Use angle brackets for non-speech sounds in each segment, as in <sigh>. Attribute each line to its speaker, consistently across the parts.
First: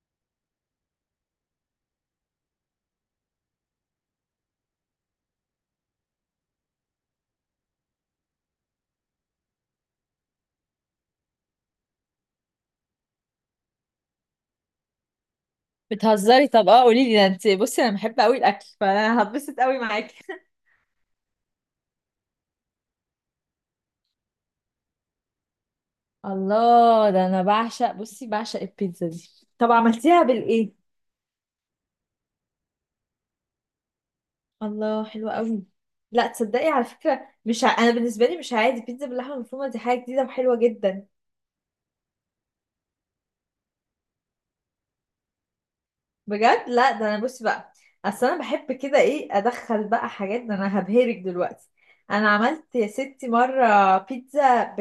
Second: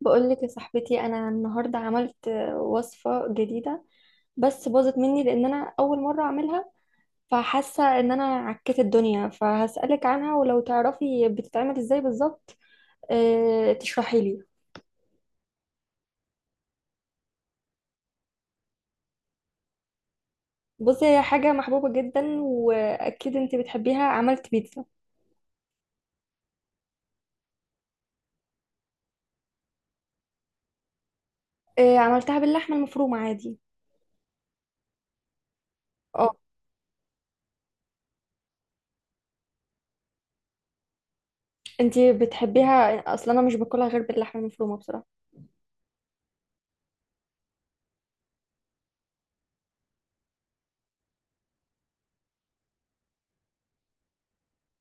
Speaker 1: بقولك يا صاحبتي، انا النهارده عملت وصفه جديده. بس باظت مني لان انا اول مره اعملها. فحاسه ان انا عكيت الدنيا، فهسالك عنها، ولو تعرفي بتتعمل ازاي بالظبط. أه، تشرحي لي.
Speaker 2: بتهزري؟ طب اه قولي لي ده. انت بصي انا بحب قوي الاكل، فانا هتبسط قوي معاكي.
Speaker 1: بصي، هي حاجه محبوبه جدا واكيد انت بتحبيها. عملت بيتزا.
Speaker 2: الله، ده انا بعشق، بصي بعشق البيتزا دي. طب عملتيها بالايه؟
Speaker 1: أه، عملتها باللحمه المفرومه عادي.
Speaker 2: الله حلوة قوي. لا
Speaker 1: اه،
Speaker 2: تصدقي على فكره، مش ع... انا بالنسبه لي مش عادي، بيتزا باللحمه المفرومه دي حاجه جديده وحلوه جدا.
Speaker 1: انت بتحبيها اصلا؟ انا مش باكلها غير باللحمه المفرومه بصراحه.
Speaker 2: بجد، لا ده انا بصي بقى، اصل انا بحب كده ايه، ادخل بقى حاجات، ده انا هبهرك دلوقتي. انا عملت يا ستي مره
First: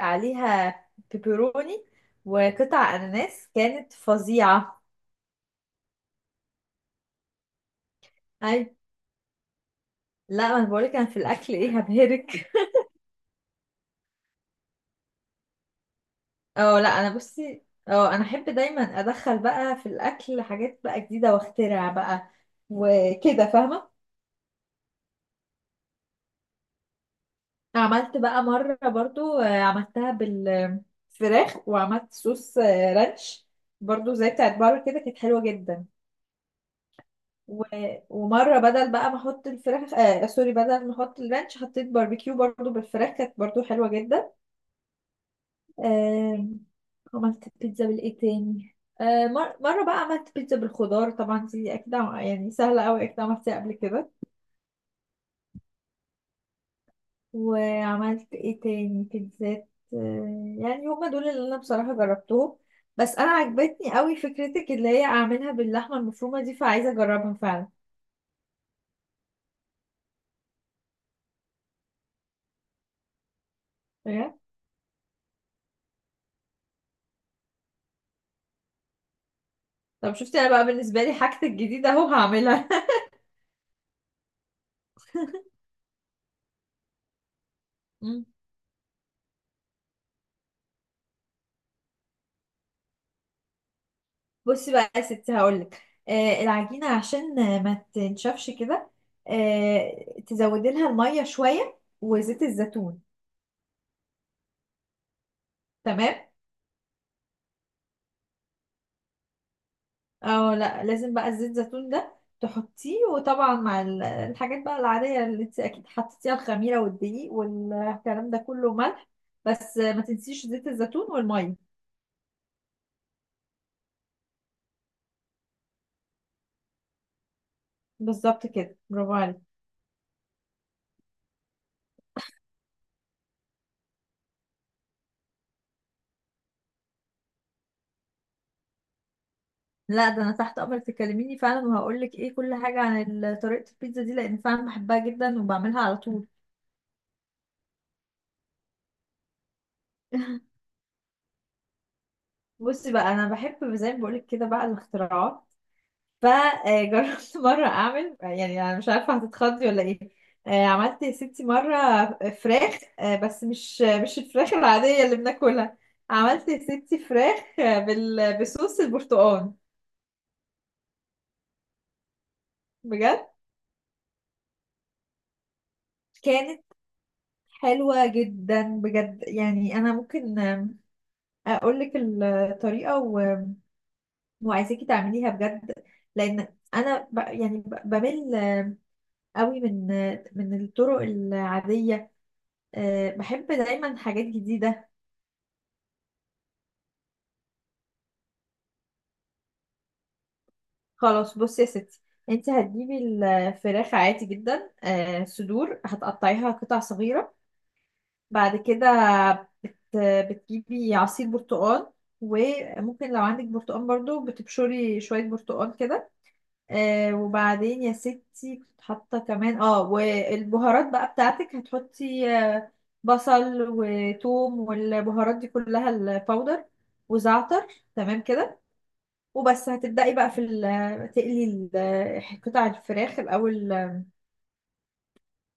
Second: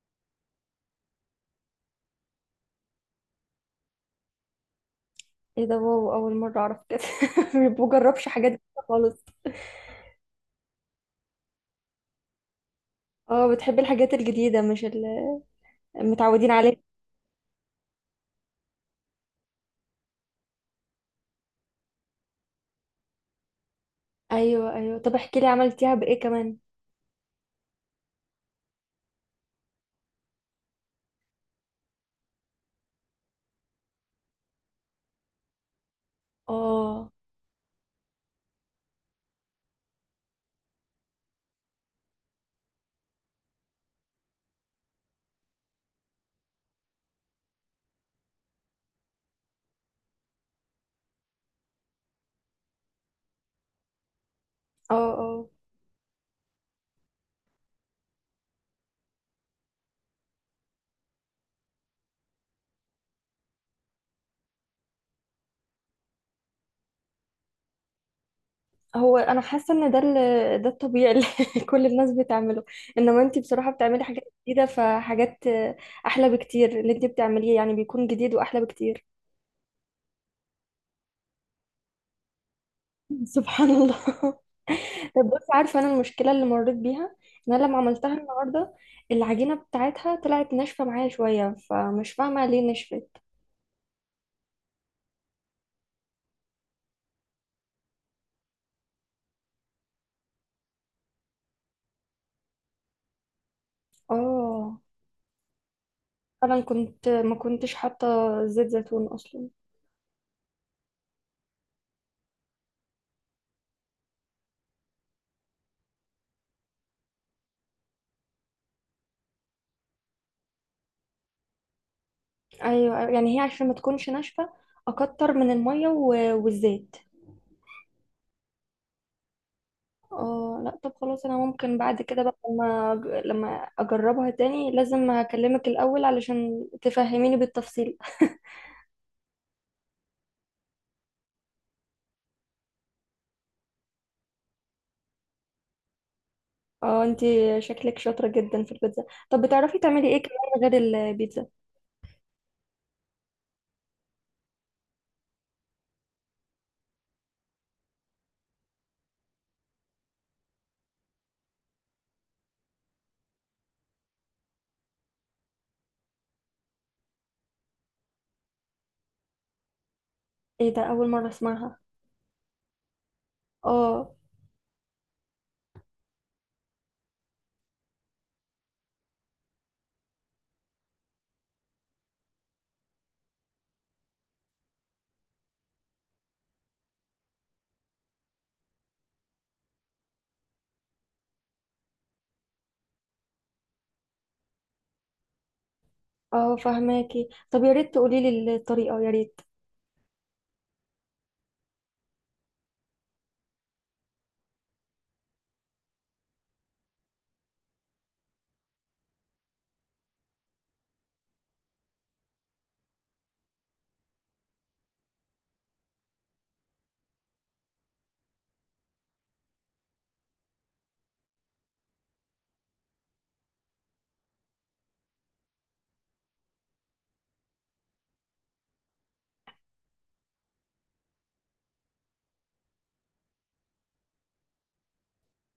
Speaker 2: عليها بيبروني وقطع اناناس، كانت فظيعه.
Speaker 1: ايه ده؟ واو، اول مره اعرف كده. <laughs> ما بجربش حاجات
Speaker 2: اي،
Speaker 1: جديدة خالص.
Speaker 2: لا ما انا بقولك، انا في الاكل ايه هبهرك.
Speaker 1: اه، بتحبي الحاجات الجديدة مش المتعودين عليها.
Speaker 2: اه لا انا بصي، اه انا احب دايما ادخل بقى في الاكل حاجات بقى جديده واخترع بقى وكده، فاهمه.
Speaker 1: ايوه ايوه، طب احكي لي عملتيها بايه كمان.
Speaker 2: عملت بقى مره برضو عملتها بالفراخ وعملت صوص رانش، برضو زي بتاعت بره كده، كانت حلوه جدا.
Speaker 1: اه
Speaker 2: و... ومره بدل بقى ما احط الفراخ، آه سوري، بدل ما احط الرانش حطيت باربيكيو برضو بالفراخ، كانت برضو حلوه جدا. آم، عملت بيتزا بالايه تاني، مرة بقى عملت بيتزا بالخضار، طبعا دي أكيد يعني سهلة أوي، أكيد عملتها قبل كده.
Speaker 1: اه اه.
Speaker 2: وعملت ايه تاني بيتزات، يعني هما دول اللي أنا بصراحة جربتهم. بس أنا عجبتني أوي فكرتك اللي هي أعملها باللحمة المفرومة دي، فعايزة أجربها فعلا.
Speaker 1: هو انا حاسة ان ده الطبيعي اللي <laughs> كل الناس بتعمله. انما انتي بصراحة بتعملي حاجات
Speaker 2: إيه؟
Speaker 1: جديدة، فحاجات احلى بكتير. اللي انتي بتعمليه يعني بيكون جديد واحلى بكتير.
Speaker 2: طب شفتي أنا بقى، بالنسبة لي حاجتي الجديدة أهو هعملها <laughs>
Speaker 1: <laughs> سبحان الله. <laughs> طب بصي، عارفة انا المشكلة اللي مريت بيها؟ ان انا لما عملتها
Speaker 2: مم.
Speaker 1: النهاردة، العجينة بتاعتها طلعت ناشفة معايا شوية، فمش فاهمة ليه نشفت.
Speaker 2: بصي بقى يا ستي هقولك، آه العجينة عشان ما تنشفش كده، آه تزودي لها المية شوية وزيت الزيتون.
Speaker 1: اه،
Speaker 2: تمام.
Speaker 1: انا كنت ما كنتش حاطه زيت زيتون اصلا.
Speaker 2: او لا، لازم بقى الزيت الزيتون ده تحطيه، وطبعا مع الحاجات بقى العادية اللي انت اكيد حطيتيها، الخميرة والدقيق والكلام ده كله، ملح. بس ما تنسيش زيت الزيتون والمية.
Speaker 1: ايوه أيوة، يعني هي عشان ما تكونش ناشفه اكتر من الميه والزيت.
Speaker 2: بالظبط كده، برافو عليك.
Speaker 1: اه لا، طب خلاص، انا ممكن بعد كده بقى لما لما اجربها تاني لازم هكلمك الاول علشان تفهميني بالتفصيل.
Speaker 2: لا ده انا تحت امرك، تكلميني فعلا وهقولك ايه كل حاجة عن طريقة البيتزا دي، لان فعلا بحبها جدا وبعملها على طول.
Speaker 1: اه، انتي شكلك شاطره جدا في البيتزا. طب بتعرفي تعملي ايه كمان غير البيتزا؟
Speaker 2: بصي بقى، انا بحب زي ما بقولك كده بقى الاختراعات، فجربت <laughs> مره اعمل يعني، انا مش عارفه هتتخضي ولا ايه. عملت يا ستي مره فراخ، بس مش الفراخ العاديه اللي بناكلها. عملت يا ستي فراخ، بصوص البرتقال.
Speaker 1: ايه ده؟ اول مره اسمعها.
Speaker 2: بجد،
Speaker 1: اه
Speaker 2: كانت حلوه جدا بجد، يعني انا ممكن اقول لك الطريقه وعايزاكي تعمليها بجد، لان انا بمل قوي من الطرق العادية. بحب دايما حاجات جديدة.
Speaker 1: اه، فهماكي. طب يا ريت تقولي لي الطريقه، يا ريت.
Speaker 2: خلاص بصي يا ستي، انت هتجيبي الفراخ عادي جدا، صدور هتقطعيها قطع صغيرة. بعد كده بت- بتجيبي عصير برتقال، وممكن لو عندك برتقال برضو بتبشري شوية برتقال كده. آه وبعدين يا ستي كنت حاطة كمان اه، والبهارات بقى بتاعتك هتحطي آه، بصل وثوم والبهارات دي كلها الباودر وزعتر. تمام كده، وبس هتبدأي بقى في تقلي قطع الفراخ الأول،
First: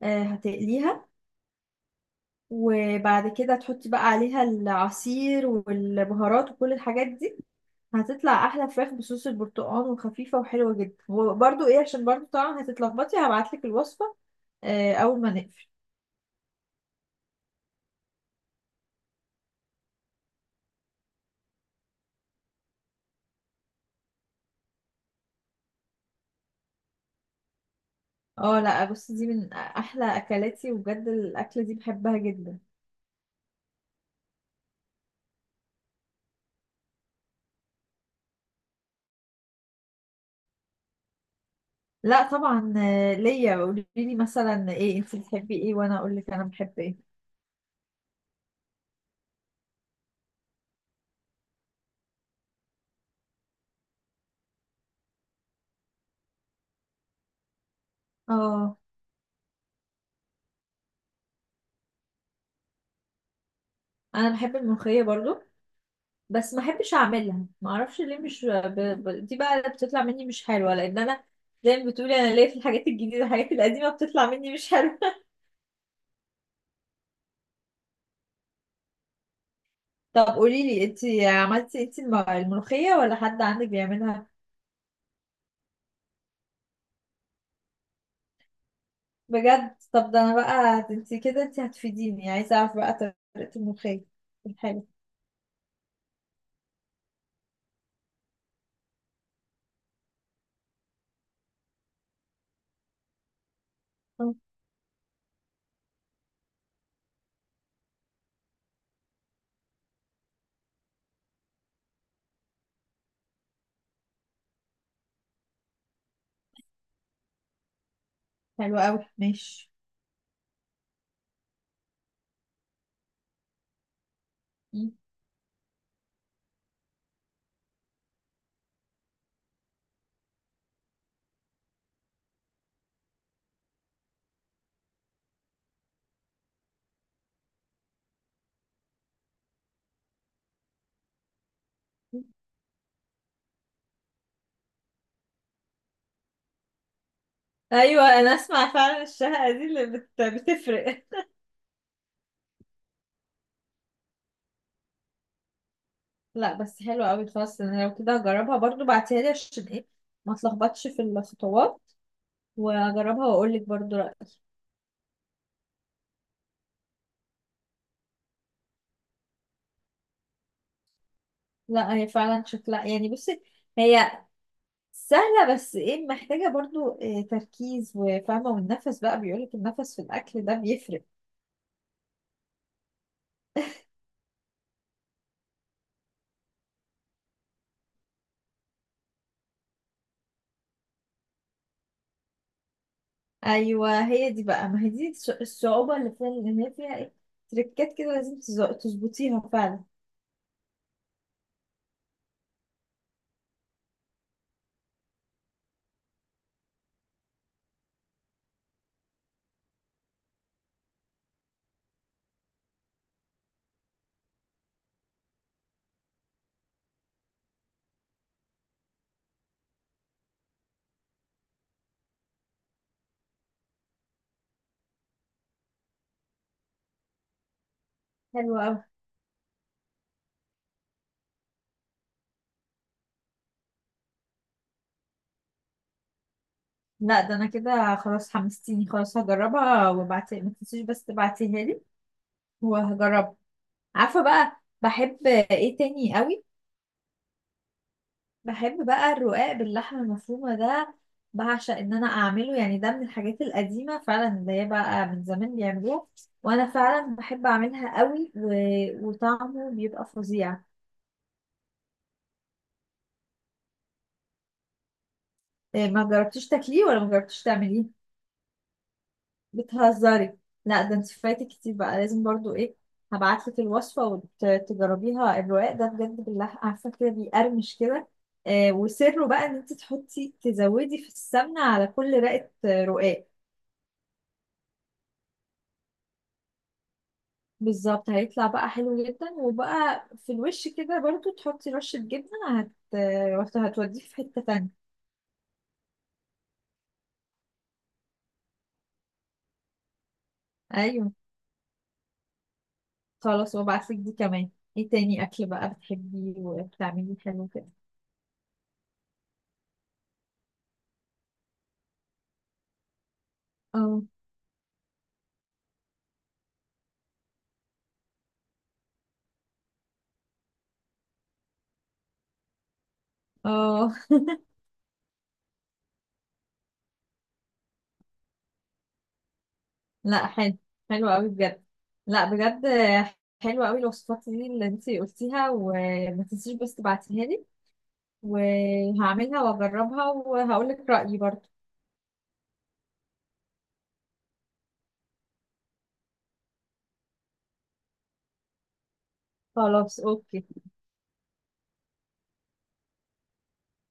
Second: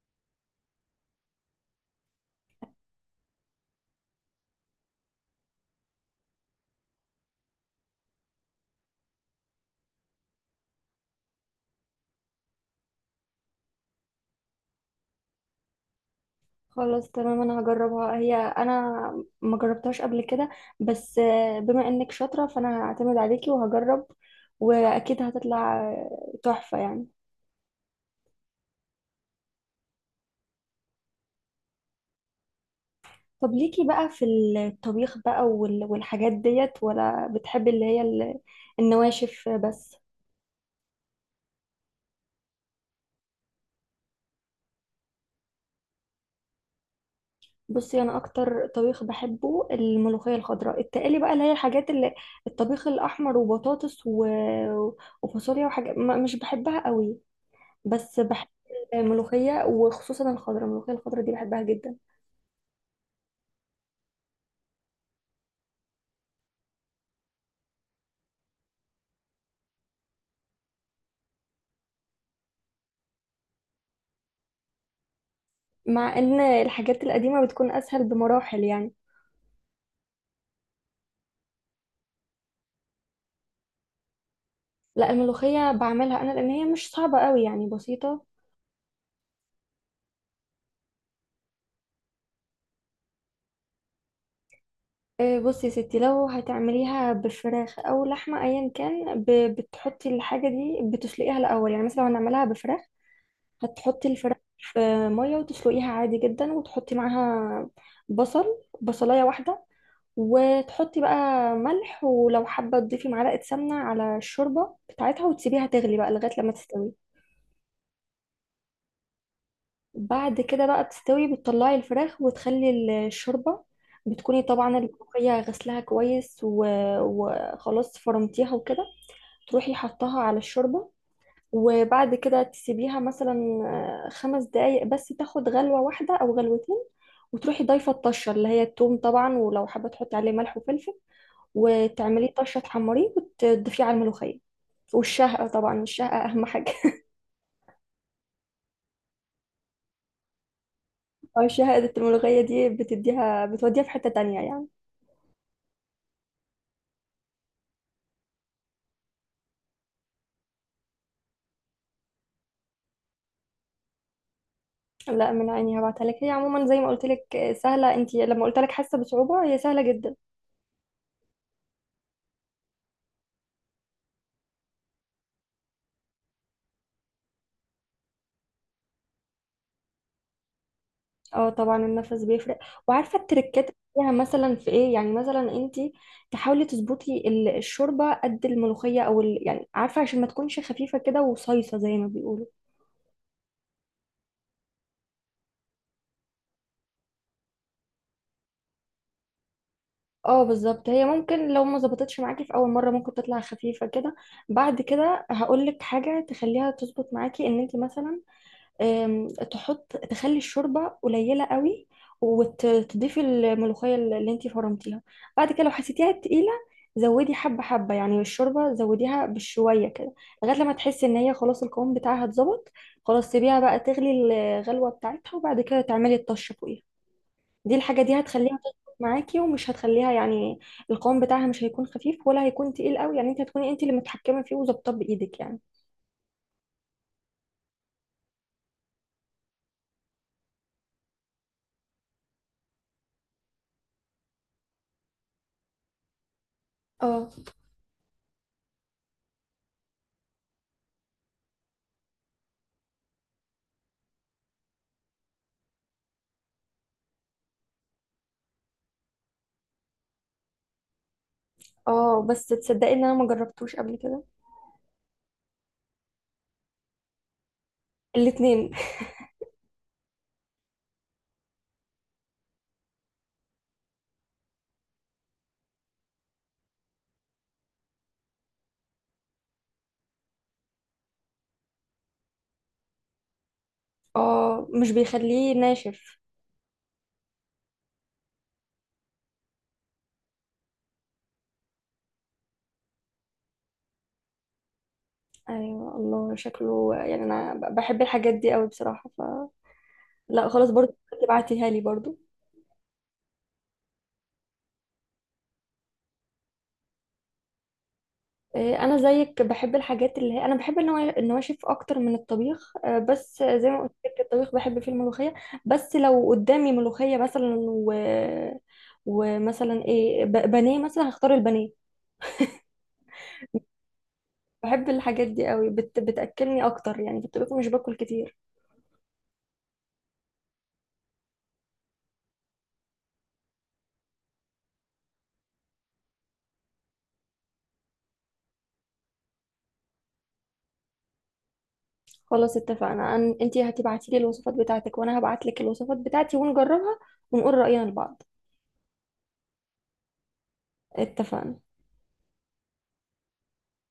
Speaker 2: آه هتقليها، وبعد كده تحطي بقى عليها العصير والبهارات وكل الحاجات دي. هتطلع احلى فراخ بصوص البرتقال، وخفيفه وحلوه جدا. وبرده ايه، عشان برده طبعا هتتلخبطي هبعتلك الوصفه، اول ما نقفل.
Speaker 1: خلاص تمام، انا هجربها. هي انا ما جربتهاش قبل كده. بس بما انك شاطرة، فانا هعتمد عليكي وهجرب، واكيد هتطلع تحفة يعني.
Speaker 2: اه لا، بص دي من احلى اكلاتي، وبجد الاكله دي بحبها جدا.
Speaker 1: طب ليكي بقى في الطبيخ بقى والحاجات ديت؟ ولا بتحبي اللي هي النواشف بس؟
Speaker 2: لا طبعا، ليا. قولي لي مثلا ايه، انت بتحبي ايه وانا اقول لك انا بحب ايه.
Speaker 1: بصي، انا اكتر طبيخ بحبه الملوخية الخضراء. التقلي بقى، اللي هي الحاجات اللي الطبيخ الاحمر وبطاطس وفاصوليا وحاجات مش بحبها قوي. بس بحب
Speaker 2: اه
Speaker 1: الملوخية، وخصوصا الملوخية الخضرة دي بحبها جدا.
Speaker 2: انا بحب الملوخيه برضو، بس ما احبش اعملها، ما اعرفش ليه. مش ب... ب... دي بقى اللي بتطلع مني مش حلوه، لان انا زي ما بتقولي، انا ليا في الحاجات الجديده، الحاجات القديمه بتطلع مني مش حلوه.
Speaker 1: مع ان الحاجات القديمة بتكون اسهل بمراحل يعني.
Speaker 2: طب قولي لي، انت عملتي انت الملوخية، ولا حد عندك بيعملها؟
Speaker 1: لا، الملوخية بعملها انا لان هي مش صعبة قوي، يعني بسيطة.
Speaker 2: بجد؟ طب ده انا بقى انت كده، انت هتفيديني، عايزة اعرف بقى طريقة الملوخية. حلو.
Speaker 1: بصي يا ستي، لو هتعمليها بفراخ او لحمة ايا كان، بتحطي الحاجة دي بتسلقيها الاول. يعني مثلا لو هنعملها بفراخ، هتحطي
Speaker 2: اه،
Speaker 1: الفراخ في مية وتسلقيها عادي جدا، وتحطي معاها بصل، بصلاية واحدة، وتحطي بقى ملح، ولو حابة تضيفي معلقة سمنة على الشوربة بتاعتها، وتسيبيها تغلي بقى لغاية لما تستوي.
Speaker 2: حلو قوي، ماشي.
Speaker 1: بعد كده بقى بتستوي، بتطلعي الفراخ وتخلي الشوربة. بتكوني طبعا
Speaker 2: مم.
Speaker 1: الملوخية غسلها كويس وخلاص فرمتيها وكده. تروحي حطها على الشوربة، وبعد كده تسيبيها مثلا 5 دقايق بس، تاخد غلوة واحدة أو غلوتين، وتروحي ضايفة الطشة اللي هي التوم طبعا، ولو حابة تحطي عليه ملح وفلفل، وتعمليه طشه، تحمريه وتضيفيه على الملوخيه. والشهقة طبعا، الشهقة أهم حاجة.
Speaker 2: ايوه انا اسمع فعلا الشهقة دي اللي بتفرق.
Speaker 1: <laughs> أو الشهقة الملوخية دي بتوديها في حتة تانية يعني.
Speaker 2: لا بس حلو قوي. خلاص انا لو كده هجربها برضو، بعتيها لي عشان ايه ما اتلخبطش في الخطوات، واجربها واقول لك برضو رأيي.
Speaker 1: لا، من عيني هبعتها لك. هي عموما زي ما قلت لك سهلة. انت لما قلت لك حاسة بصعوبة، هي سهلة جدا.
Speaker 2: لا هي فعلا شكلها يعني، بصي هي سهلة، بس ايه، محتاجة برضو إيه، تركيز وفاهمة والنفس بقى، بيقولك النفس في الأكل ده بيفرق.
Speaker 1: اه طبعا، النفس بيفرق، وعارفة التركات فيها مثلا في ايه؟ يعني مثلا انت تحاولي تظبطي الشوربة قد الملوخية او يعني عارفة، عشان ما تكونش خفيفة كده وصيصة زي ما بيقولوا.
Speaker 2: أيوة هي دي بقى، ما هي دي الصعوبة اللي فيها، لأن هي فيها ايه، تريكات كده لازم تظبطيها فعلا.
Speaker 1: اه بالظبط، هي ممكن لو ما ظبطتش معاكي في اول مره ممكن تطلع خفيفه كده. بعد كده هقول لك حاجه تخليها تظبط معاكي. ان انت مثلا تخلي الشوربه قليله قوي، وتضيفي الملوخيه اللي انت فرمتيها، بعد كده لو حسيتيها تقيله، زودي حبه حبه، يعني الشوربه زوديها بشويه كده، لغايه لما تحسي ان هي خلاص القوام بتاعها اتظبط. خلاص سيبيها بقى تغلي الغلوه بتاعتها، وبعد كده تعملي الطشه فوقيها. الحاجة دي هتخليها
Speaker 2: حلوة أوي.
Speaker 1: تظبط معاكي، ومش هتخليها يعني القوام بتاعها مش هيكون خفيف ولا هيكون تقيل قوي. يعني انت هتكوني انت اللي متحكمة فيه وظابطاه بإيدك يعني.
Speaker 2: لا ده أنا كده خلاص حمستيني، خلاص هجربها، وابعتي ما تنسيش بس تبعتيها لي وهجربها. عارفة بقى بحب ايه تاني أوي؟
Speaker 1: اه
Speaker 2: بحب بقى الرقاق باللحمة المفرومة ده، بعشق ان انا اعمله، يعني ده من الحاجات القديمة فعلا، اللي هي بقى من زمان بيعملوها، وانا فعلا بحب اعملها قوي، وطعمه بيبقى فظيع.
Speaker 1: اه، بس تصدقي ان انا ما جربتوش قبل كده؟
Speaker 2: إيه، ما جربتيش تاكليه ولا ما جربتيش تعمليه؟
Speaker 1: الاتنين.
Speaker 2: بتهزري؟ لا ده انت فايتك كتير، بقى لازم برضو ايه، هبعتلك الوصفة وتجربيها. الرقاق ده بجد باللحمة، عارفة كده بيقرمش كده، وسره بقى ان انت تحطي تزودي في السمنة على كل رقة، رقاق.
Speaker 1: اه مش بيخليه ناشف؟
Speaker 2: بالظبط، هيطلع بقى حلو جدا، وبقى في الوش كده برضو تحطي رشة جبنة، هتوديه في حتة تانية.
Speaker 1: ايوه الله، شكله يعني انا بحب الحاجات دي قوي بصراحة. لا خلاص، برضو
Speaker 2: ايوه.
Speaker 1: تبعتيها لي برضو.
Speaker 2: خلاص وابعتلك دي كمان. ايه تاني اكل بقى بتحبيه وبتعمليه حلو كده؟
Speaker 1: انا زيك بحب الحاجات اللي هي انا بحب النواشف اكتر من الطبيخ. بس زي ما قلت
Speaker 2: اه.
Speaker 1: لك الطبيخ بحب فيه الملوخيه. بس لو قدامي ملوخيه مثلا ومثلا ايه بانيه مثلا، هختار البانيه.
Speaker 2: اه.
Speaker 1: بحب الحاجات دي قوي بتاكلني اكتر. يعني في الطبيخ مش باكل كتير.
Speaker 2: لا حلو، حلو قوي بجد. لا بجد حلو قوي الوصفات دي اللي انت قلتيها، وما تنسيش بس تبعتيها لي، وهعملها واجربها وهقولك رأيي برضو.
Speaker 1: خلاص اتفقنا. انتي هتبعتي لي الوصفات بتاعتك، وانا هبعت لك الوصفات بتاعتي، ونجربها ونقول راينا لبعض.
Speaker 2: خلاص اوكي.
Speaker 1: اتفقنا.